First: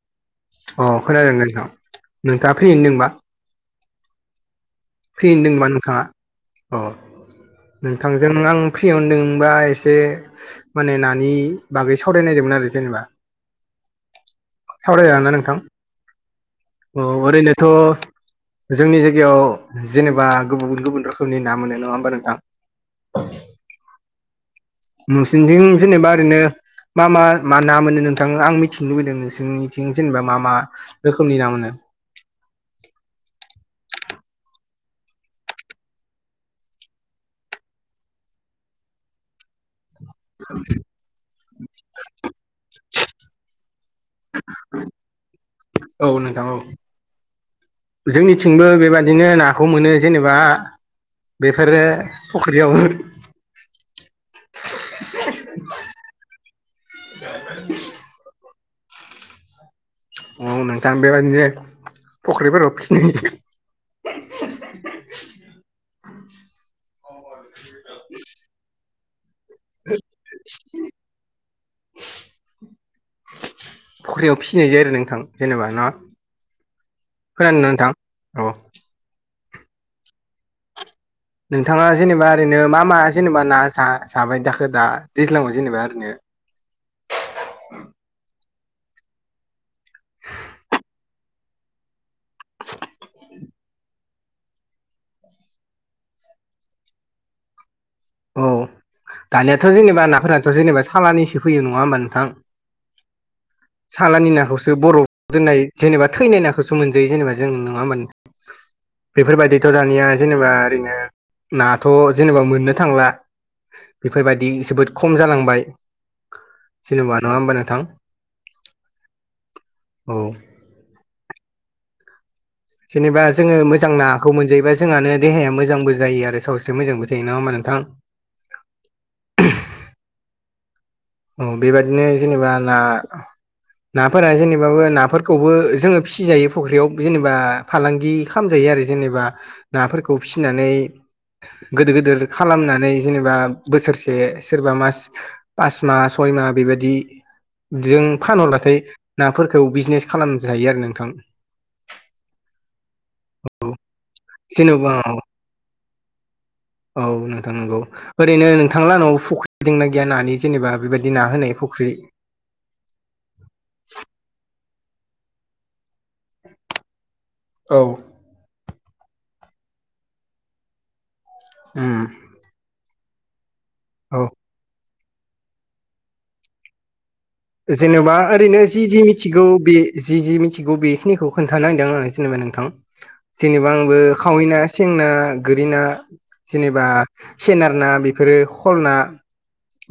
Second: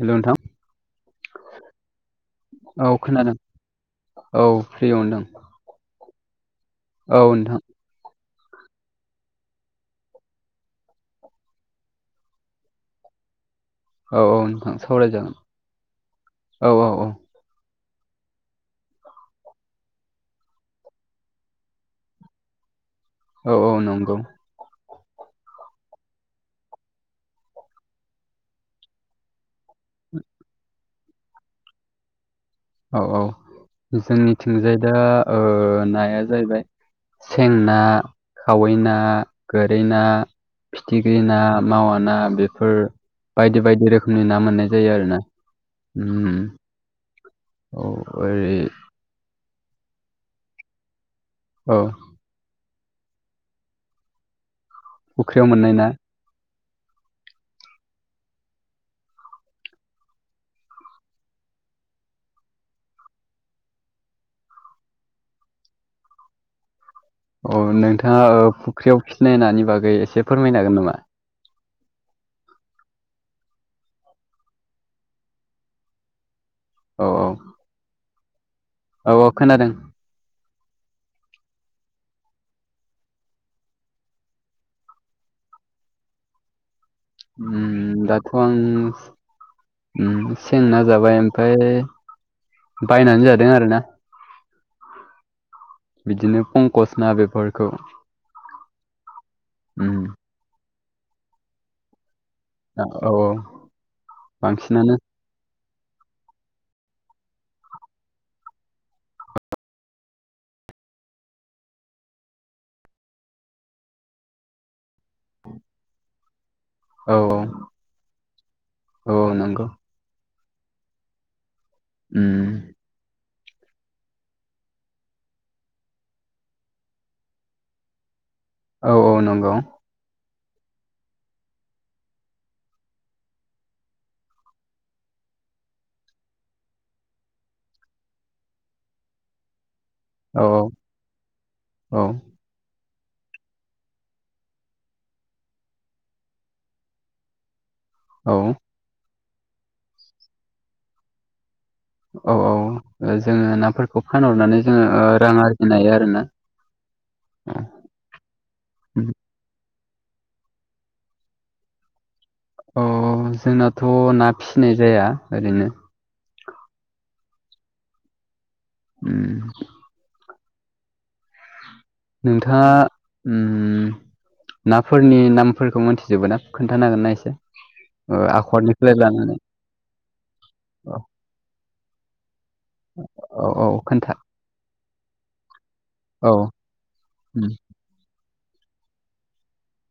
Hello नोंथां अ खोनादों नोंथां नोंथाङा फ्रियै औ दंबा खोनादों औ फ्रि दं फ्रियै दोंबा नोंथाङा अ औ नोंथां नोंथांजों आं फ्रियावदोंबा एसे माने नानि बागै सावरायनो नागिरदोंमोन आरो जेनेबा औ औ नोंथां सावरायजागोन औ औ अ औ ओरैनोथ' जोंनि जायगायाव जेनेबा गुबुन गुबुन रोखोमनि ना मोनो नङा होमबा नोंथां औ औ नंगौ नोंसिनिथिं जेनेबा ओरैनो मा मा मा ना मोनो नोंथां आं मिथिनो लुबैदों नोंसोरनि थिं जेनेबा मा मा रोखोमनि ना मोनो औ औ जोंनिथिंजाय दा नाया जाहैबाय सें ना खावै ना गोरै ना फिथिख्रि ना मावा ना बेफोर बायदि बायदि रोखोम रोखोमनि ना मोननाय जायो आरो ना औ ओ नोंथां औ जोंनिथिंबो बेबादिनो नाखौ मोनो जेनेबा औ बेफोरो फख्रियावबो फख्रियाव मोननाय ना [inaudible] औ नोंथां बेबायदिनो फख्रिफोराव फिनि अ नोंथाङा फुख्रियाव फिनाय नानि बागै एसे फोरमायनो हागोन नामा [inaudible] फख्रियाव फिसिनाय जायो आरो नोंथां जेनेबा ना औ औ खोनादों ना नोंथां औ औ औ खोनादों नोंथाङा जेनेबा ओरैनो मा मा जेनेबा ना जा जाबाय दाखो दा दैज्लांआव जेनेबा ओरैनो उम दाथ' आं सें ना जाबाय ओमफ्राय बायनानै जादों आरोना बिदिनो पंकस ना बेफोरखौ औ दानियाथ' उम जेनेबा नाफोरानाथ' जेनेबा सालानिसो फैयो नङा होमबा नोंथां औ औ सालानि नाखौसो बांसिनानो बरफ दोननाय जेनेबा थैनाय नाखौसो मोनजायो जेनेबा जों नङा होनबा नों बेफोरबायदिथ' दानिया जेनेबा ओरैनो नाथ' जेनेबा मोननो थांला बेफोरबायदि जोबोद खम जालांबाय औ जेनेबा नङा औ होमबा नोंथां औ नंगौ औ ओम जेनेबा जोङो मोजां नाखौ मोनजायोबा जोंहानो देहाया मोजांबो जायो आरो सावस्रि मोजांबो थायो नङा होमबा नोंथां औ औ नंगौ औ बेबायदिनो जेनेबा आंना नाफोरा जेनेबाबो नाफोरखौबो जोङो फिसिजायो फख्रियाव जेनेबा फालांगि खालामजायो आरो जेनेबा नाफोरखौ औ फिसिनानै गोदिर औ गोदिर खालामनानै जेनेबा बोसोरसे सोरबा मास पास माह सय माह बेबायाददि बिजों औ फानहरब्लाथाय नाफोरखौ बिजनेस खालामजायो आरो नोंथां औ औ जोंङो नाफोर खौ फानहरनानै जेन'बा जोङो औ रां आरजिनो हायो आरोना औ नोंथां अ नंगौ ओरैनो नोंथांला नानावबो फुख्रि दंना गैया नानि जेनेबा बेबायदि ना होनाय फुख्रि अ जोंनाथ' ना फिसिनाय जाया ओरैनो औ उम उम नोंथाङा ओ औ नाफोरनि नामफोरखौ मोनथिजोबो ना खोन्थानो हागोन ना एसे? जेनेबा ओ ओरैनो जि आखरनिफ्राय जि लानानै मिथिगौ बे जि जि मिथिगौ औ बेखिनिखौ खोनथानो नागिरदों आं जेनेबा नोंथां औ औ जेनेबा आंबो खोन्था खावैना सें ना गोरि ना औ जेनेबा उम सेनार ना बेफोरो खल ना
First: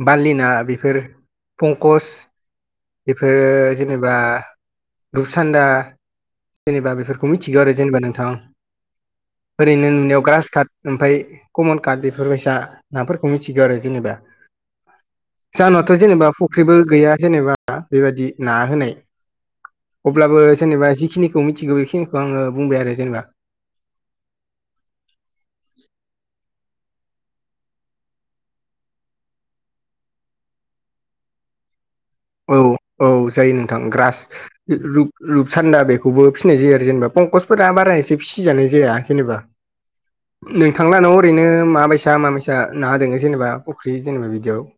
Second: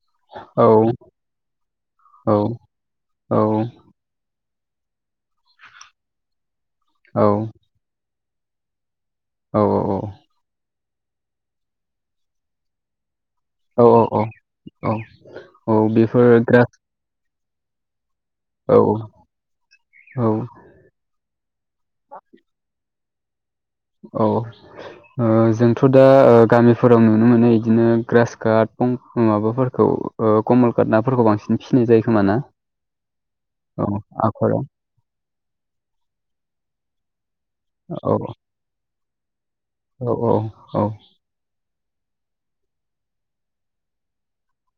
बारलिना औ बेफोर फंकस औ औ बेफोरो जेनेबा रुपसान्दा जेनेबा औ बेफोरखौ मिथिगौ आरो जेनेबा नोंथां औ ओरैनो नुनायाव औ ग्रास काट ओमफ्राय कमन कार्ड बेफोरबायसा नाफोरखौ मिथिगौ आरो जेनेबा औ औ औ जानावथ' बेफोर जेनेबा फुख्रिबो ग्रास गैया जेनेबा बेबायदि ना औ होनाय औ अब्लाबो जेनेबा जिखिनिखौ मिथिगौ बेखिनिखौ आङो बुंबाय आरो जेनेबा औ ओ जोंथ' दा गामिफोराव नुनो मोनो बिदिनो ग्रास काट माबाफोरखौ अ कमल कार नाफोरखौ बांसिन फिसिनाय जायो खोमाना औ औ जायो नोंथां ग्रास आखराव रुप रुप सान्दा बेखौबो फिसिनाय जायो आरो जेनेबा पंकसफोरा बारा औ एसे फिसिजानाय जाया जेनेबा औ औ औ नोंथांलान' ओरैनो माबायसा माबायसा ना दंङो जेनेबा फख्रि जेनेबा बिदियाव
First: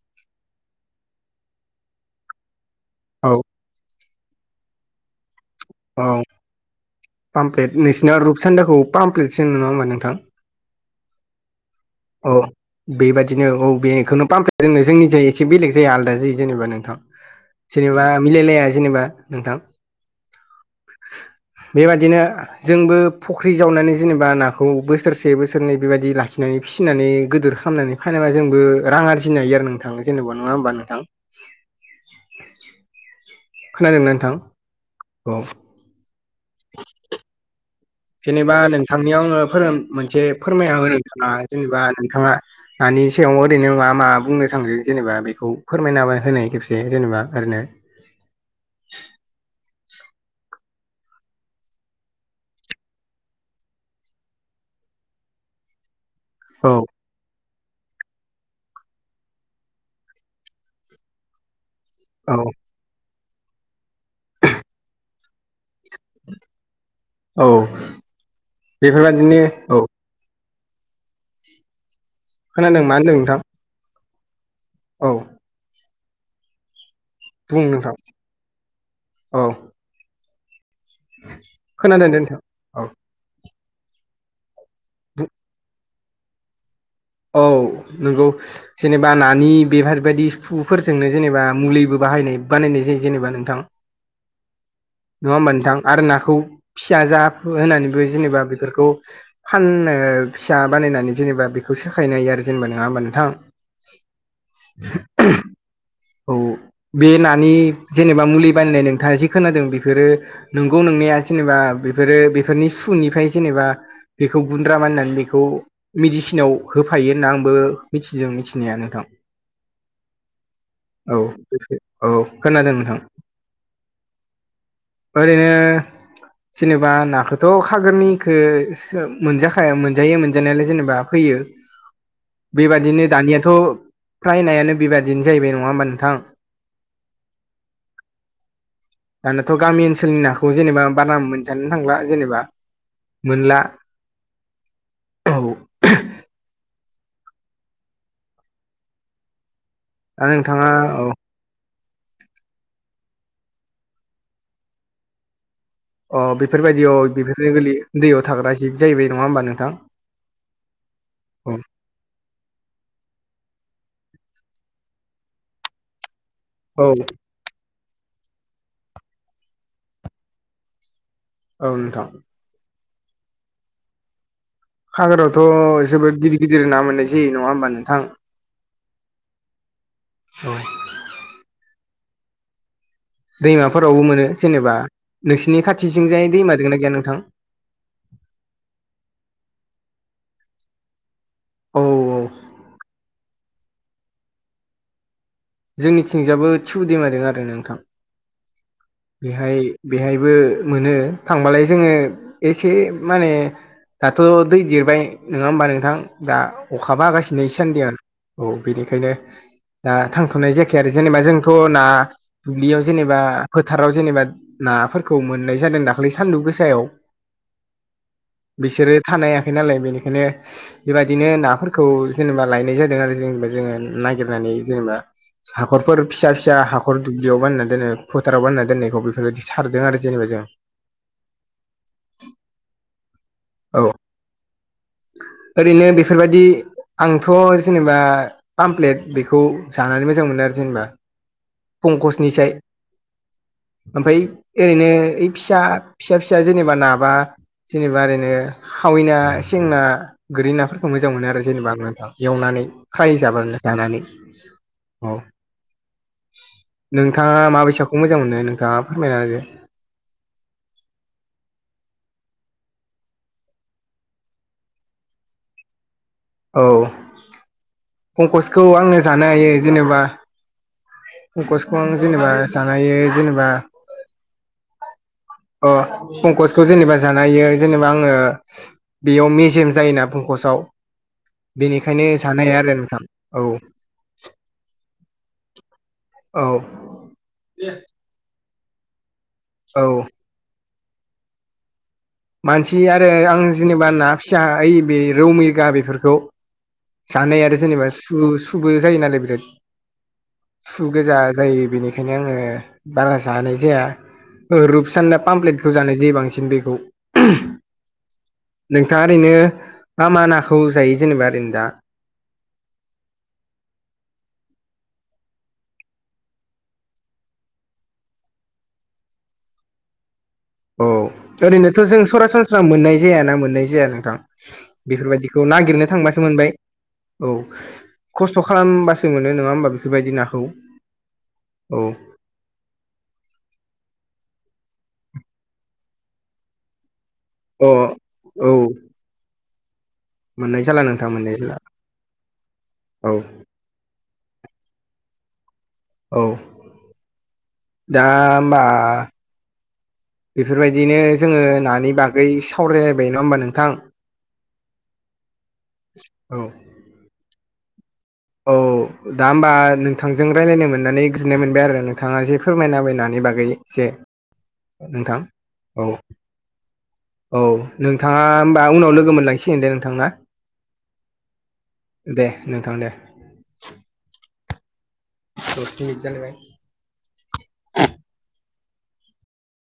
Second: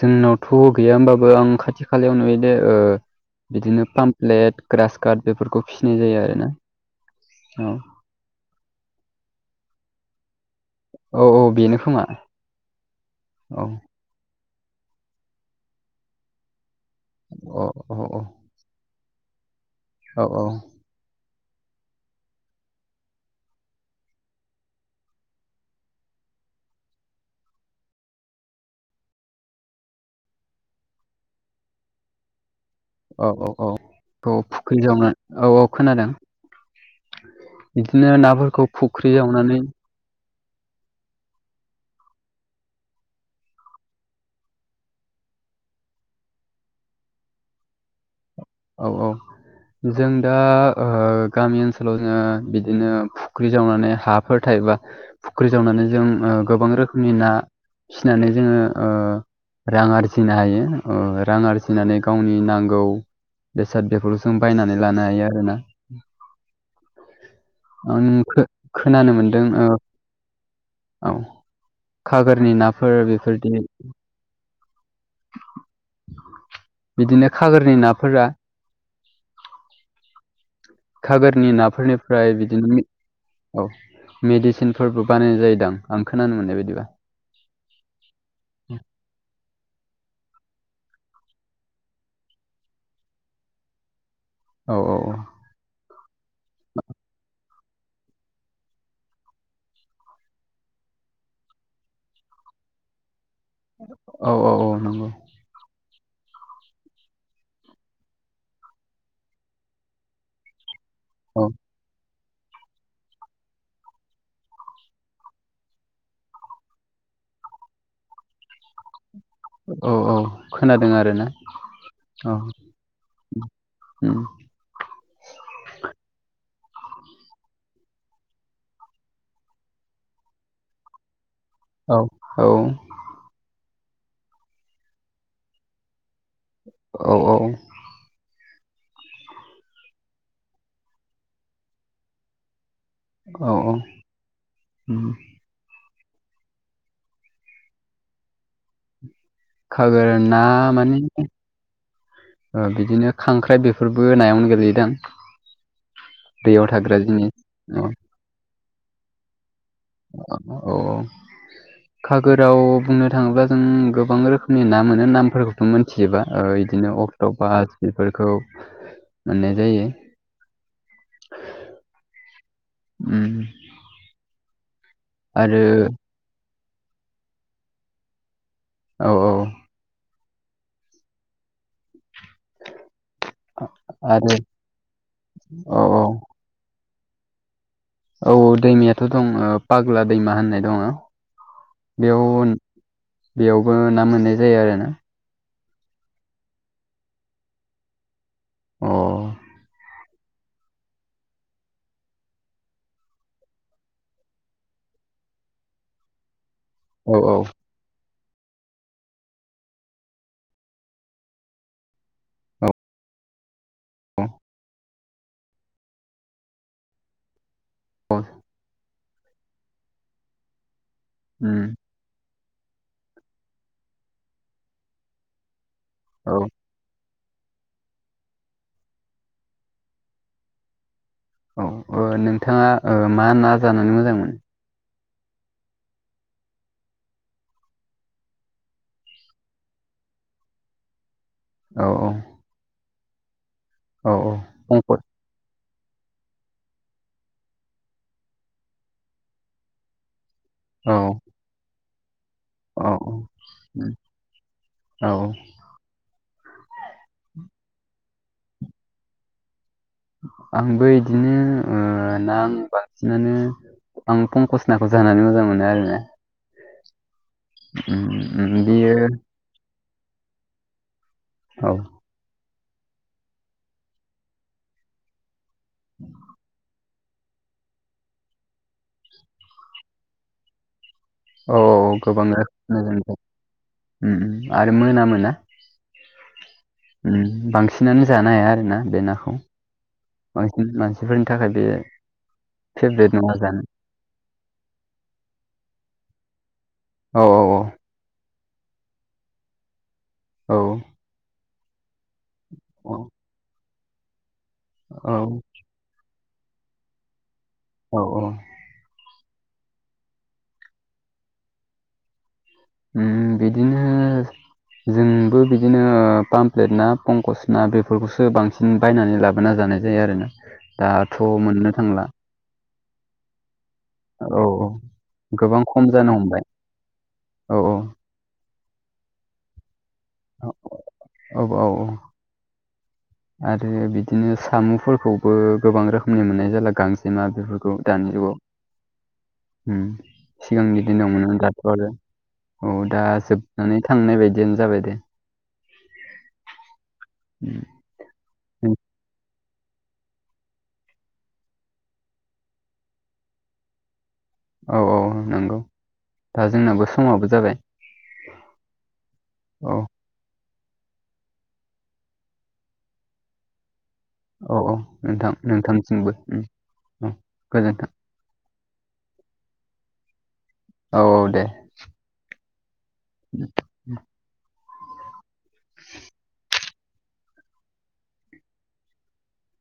जोंनावथ' गैया होमबाबो आं खाथि खालायावनो ओ औ बिदिनो पामप्लेट ग्रास काट बेफोरखौ फिसिनाय औ जायो आरोना औ पामप्लेट नोंसिना रुपसान्दाखौ पामप्लेटसो नंङा होमबा नोंथां औ औ बेनो खोमा औ बेबायदिनो औ बेखौनो फाहफ जोंनो जोंनि जाय एसे बेलेग जाया आलादा जायो जेनेबा नोंथां औ औ जेनेबा मिलायलाया जेनेबा नोंथां औ-औ बेबायदिनो जोंबो फख्रि जावनानै जेनेबा नाखौ बोसोरसे बोसोरनै बेबायदि लाखिनानै फिसिनानै गोदोर खालामनानै फानोबा जोंबो रां आरजिनोायो नोंथां जेनेबा नङा होमबा नोंथां खोनादोंना नोंथां औ-औ-औ-औ फुख्रिजावनो औ औ-औ खोनादों बिदिनो जेनेबा नाफोरखौ फुख्रि नोंथांनियाव आंङो जावनानै फोरों मोनसे फोरमायहो नोंथाङा जेनेबा नोंथांङा दानि सायाव ओरैनो मा मा बुंनो थांदों जेनेबा बेखौ फोरमायना होनाय खेबसे जेनेबा ओरैनो औ-औ जों दा गामि ओनसोलाव जोंङो बिदिनो फुख्रि जावनानै हा फोरथाय बा फुख्रि जावनानै जों गोबां औ रोखोमनि ना फिसिनानै जोङो रां आरजिनो हायो रां आरजिनानै गावनि नांगौ बेसाद बेफोरखौ जों बायनानै लानो हायो आरोना औ आं खो खोनानो बेफोरबायदिनो मोनदों औ औ खागोरनि खोनादों मा नाफोर होनदों नोंथां बेफोरबादिनो औ बिदिनो बुं खागोरनि नोंथां नाफोरा औ खागोरनि खोनादों दे नाफोरनिफ्राय नोंथां औ बिदिनो औ मेडिसिन फोरबो बानायनाय जायोदां आं खोनानो मोननाय बायदिबा औ नंगौ जेनेबा नानि बेफोरबायदि सुफोरजोंनो जेनेबा मुलिबो बाहायनाय बानायनाय जायो जेनेबा नोंथां औ औ औ नङा होमबा नोंथां आरो नाखौ फिसा जा होननानैबो जेनेबा बेफोरखौ फाननो फिसा बानायनानै जेनेबा बेखौ सोखायनाय हायो आरो जेनेबा नङा होमबा नोंथां औ-औ-औ नंगौ औ बे नानि जेनेबा मुलि बानायनाय नोंथांङा जि खोनादों बेफोरो नंगौ नोंनाया औ जेनेबा बेफोरो बेफोरनि सुनिफ्राय जेनेबा बेखौ गुन्द्रा माननानै बेखौ मेडिसिनाव होफायो होनना आंबो मिथिदों मिथिनाया नोंथां औ औ खोनादों [inaudible] आरोना औ-औ खोनादों नोंथां ओम ओरैनो जेनेबा नाखौथ' खागोरनिखौ मोनजाखाया मोनजायो मोनजानायालाय जेनेबा फैयो औ औ बेबादिनो दानियाथ' फ्राय नायानो बेबादिनो जाहैबाय नङा होमबा नोंथां औ-औ [inaudible] दानियाथ' गामि ओनसोलनि नाखौ जेनेबा बारा मोनजानो थांला जेनेबा मोनला औ-औ ओम औ खागोर दा ना नोंथाङा माने औ बिदिनो खांख्राइ बेफोरबो नायावनो गोलैयोदां अ दैयाव थाग्रा बेफोरबायदियाव जिनिस बेफोरनो गोरलै औ दैयाव थाग्रा जिब जाहैबाय नङा होमबा नोंथां औ औ खागोराव बुंनो थाङोब्ला जों गोबां रोखोमनि ना मोनो नामफोरखौ मिथिजोबा औ बिदिनो अक्ट' पास बेफोरखौ मोननाय जायो औ नोंथां उम आरो खागोरावथ' जोबोद गिदिर गिदिर ना मोननाय जायो नङा होमबा नोंथां औ-औ [inaudible] दैमाफोरावबो मोनो आरो जेनेबा नोंसिनि औ औ खाथिथिंजाय दैमा दोंना गैया नोंथां? औ दैमायाथ' दङ पाग्ला दैमा होननाय दङ औ औ बेयाव बेयावबो ना मोननाय जायो आरो ना। जोंनिथिजायबो थिउ दैमा दोङो आरो नोंथां। अ बेहाय बेहायबो मोनो थांबालाय जोङो एसे माने दाथ' दै देरबाय नङा होमबा नोंथां दा अखाबो औ औ हागासिनो सानैयाव। औ बेनिखायनो दा थांथ'नाय जायाखै आरो जेनेबा जोंथ' ना औ दुब्लियाव जेनेबा फोथाराव जेनेबा नाफोरखौ मोननाय जादों दाख्लै सानदुं गोसायाव। औ बिसोरो थानो हायाखै नालाय बेनिखायनो बेबायदिनो उम नाफोरखौ जेनेबा लायनाय जादों आरो जेनेबा जोङो नागिरनानै जेनेबा हाखरफोर फिसा औ फिसा हा खर दुब्लियाव बाननानै दोनो फोथाराव बानना दोन्नायखौ बेफोरबायदि सारदों आरो जेनेबा जों। औ नोंथाङा ऐ मा ना औ जानानै मोजां मोनो? ओरैनो बेफोरबायदि आंथ' जेनेबा पामप्लेट बेखौ जानानै मोजां मोनो आरो जेनेबा। औ औ फंखसनिसाय औ ओमफाय औ ओरैनो कंकड ओइ फिसा फिसा फिसा जेनेबा नाबा जेनेबा ओरैनो खावैना सेंना गोरि नाफोरखौ औ मोजां मोनो आरो जेनेबा आं नोंथां एवनानै। औ खाय जाब उम जानानै औ नोंथाङा माबायसाखौ मोजां मोनो नोंथाङा फोरमायना आंबो इदिनो ना बांसिनानो आं पंकस नाखौ जानानै मोजां मोनो आरोना। औ उम उम पंकसखौ बियो आङो जानो हायो जेनेबा औ फंकसखौ आं जेनेबा जानाय जेनेबा अ पंकसखौ जेनेबा जानाय जेनेबा आङो बेयाव मेजेम जायोना पंकसाव। औ बेनिखायनो जानाया आरो नोंथां औ ओम आरो मोनामोना। औ उम बांसिनानो जानो हाया आरो ना बे नाखौ औ बांसिन मानसिफोरनि थाखाय बे मानसि आरो फेभरेट नङा आं जानो जेनेबा ना फिसा ओइ बे रौ मिरगा बेफोरखौ औ जानो हाया आरो जेनेबा सु सुबुबो जायो नालाय बिराद औ सु गोजा जायो बेनिखायनो आङो औ बारा जानाय जाया औ रुपसाना पामप्लेट गोथौ जानाय जे बांसिन बेखौ औ औ नोंथाङा ओरैनो मा मा नाखौ जायो जेनेबा ओरैनो दा? उम बिदिनो जोंबो बिदिनो पामप्लेट ना पंकस ना बेफोरखौसो बांसिन उम बायनानै लाबोना जानाय जायो आरो ना। औ ओरैनोथ' जों सरासनस्रा मोननाय जायाना मोननाय जायाना। थां औ औ बेफोरबायदिखौ गोबां नागिरनो खम जानो थांबासो हमबाय मोनबाय औ खस्थ' खालामबासो मोनो नङा होमबा बेफोरबायदि नाखौ औ औ आरो बिदिनो साम'फोरखौबो गोबां रोखोमनि मोननाय जाला गांजेमा अ बेफोरखौ दानि जुगाव औ उम मोननाय जाला सिगांनि नोंथां दिनाव मोननाय मोनोन जाला दाथ' आरो औ दा जोबनानै थांनाय बायदियानो जाबाय दे। औ [inaudible] दा होमबा उम बेफोरबायदिनो जोंङो नानि बागै सावरायलायबाय नंङा होमबा नोंथां औ औ नंगौ औ दा जोंनाबो समावबो जाबाय औ दा होमबा औ नों थांजों रायलायनो मोननानै गनो मोनबाय आरो नोंथांङा जे फोरमायना बबायनानै बागै जे औ औ नोंथां नोंथांसिमबो औ गोजोनथों नोंङाहोमबा उनाव लोगो मोनलाइसि होन दे नोंथां ना औ औ दे दे नोंथां दे [inaudible] [inaudible] दस मिनिट जालायबाय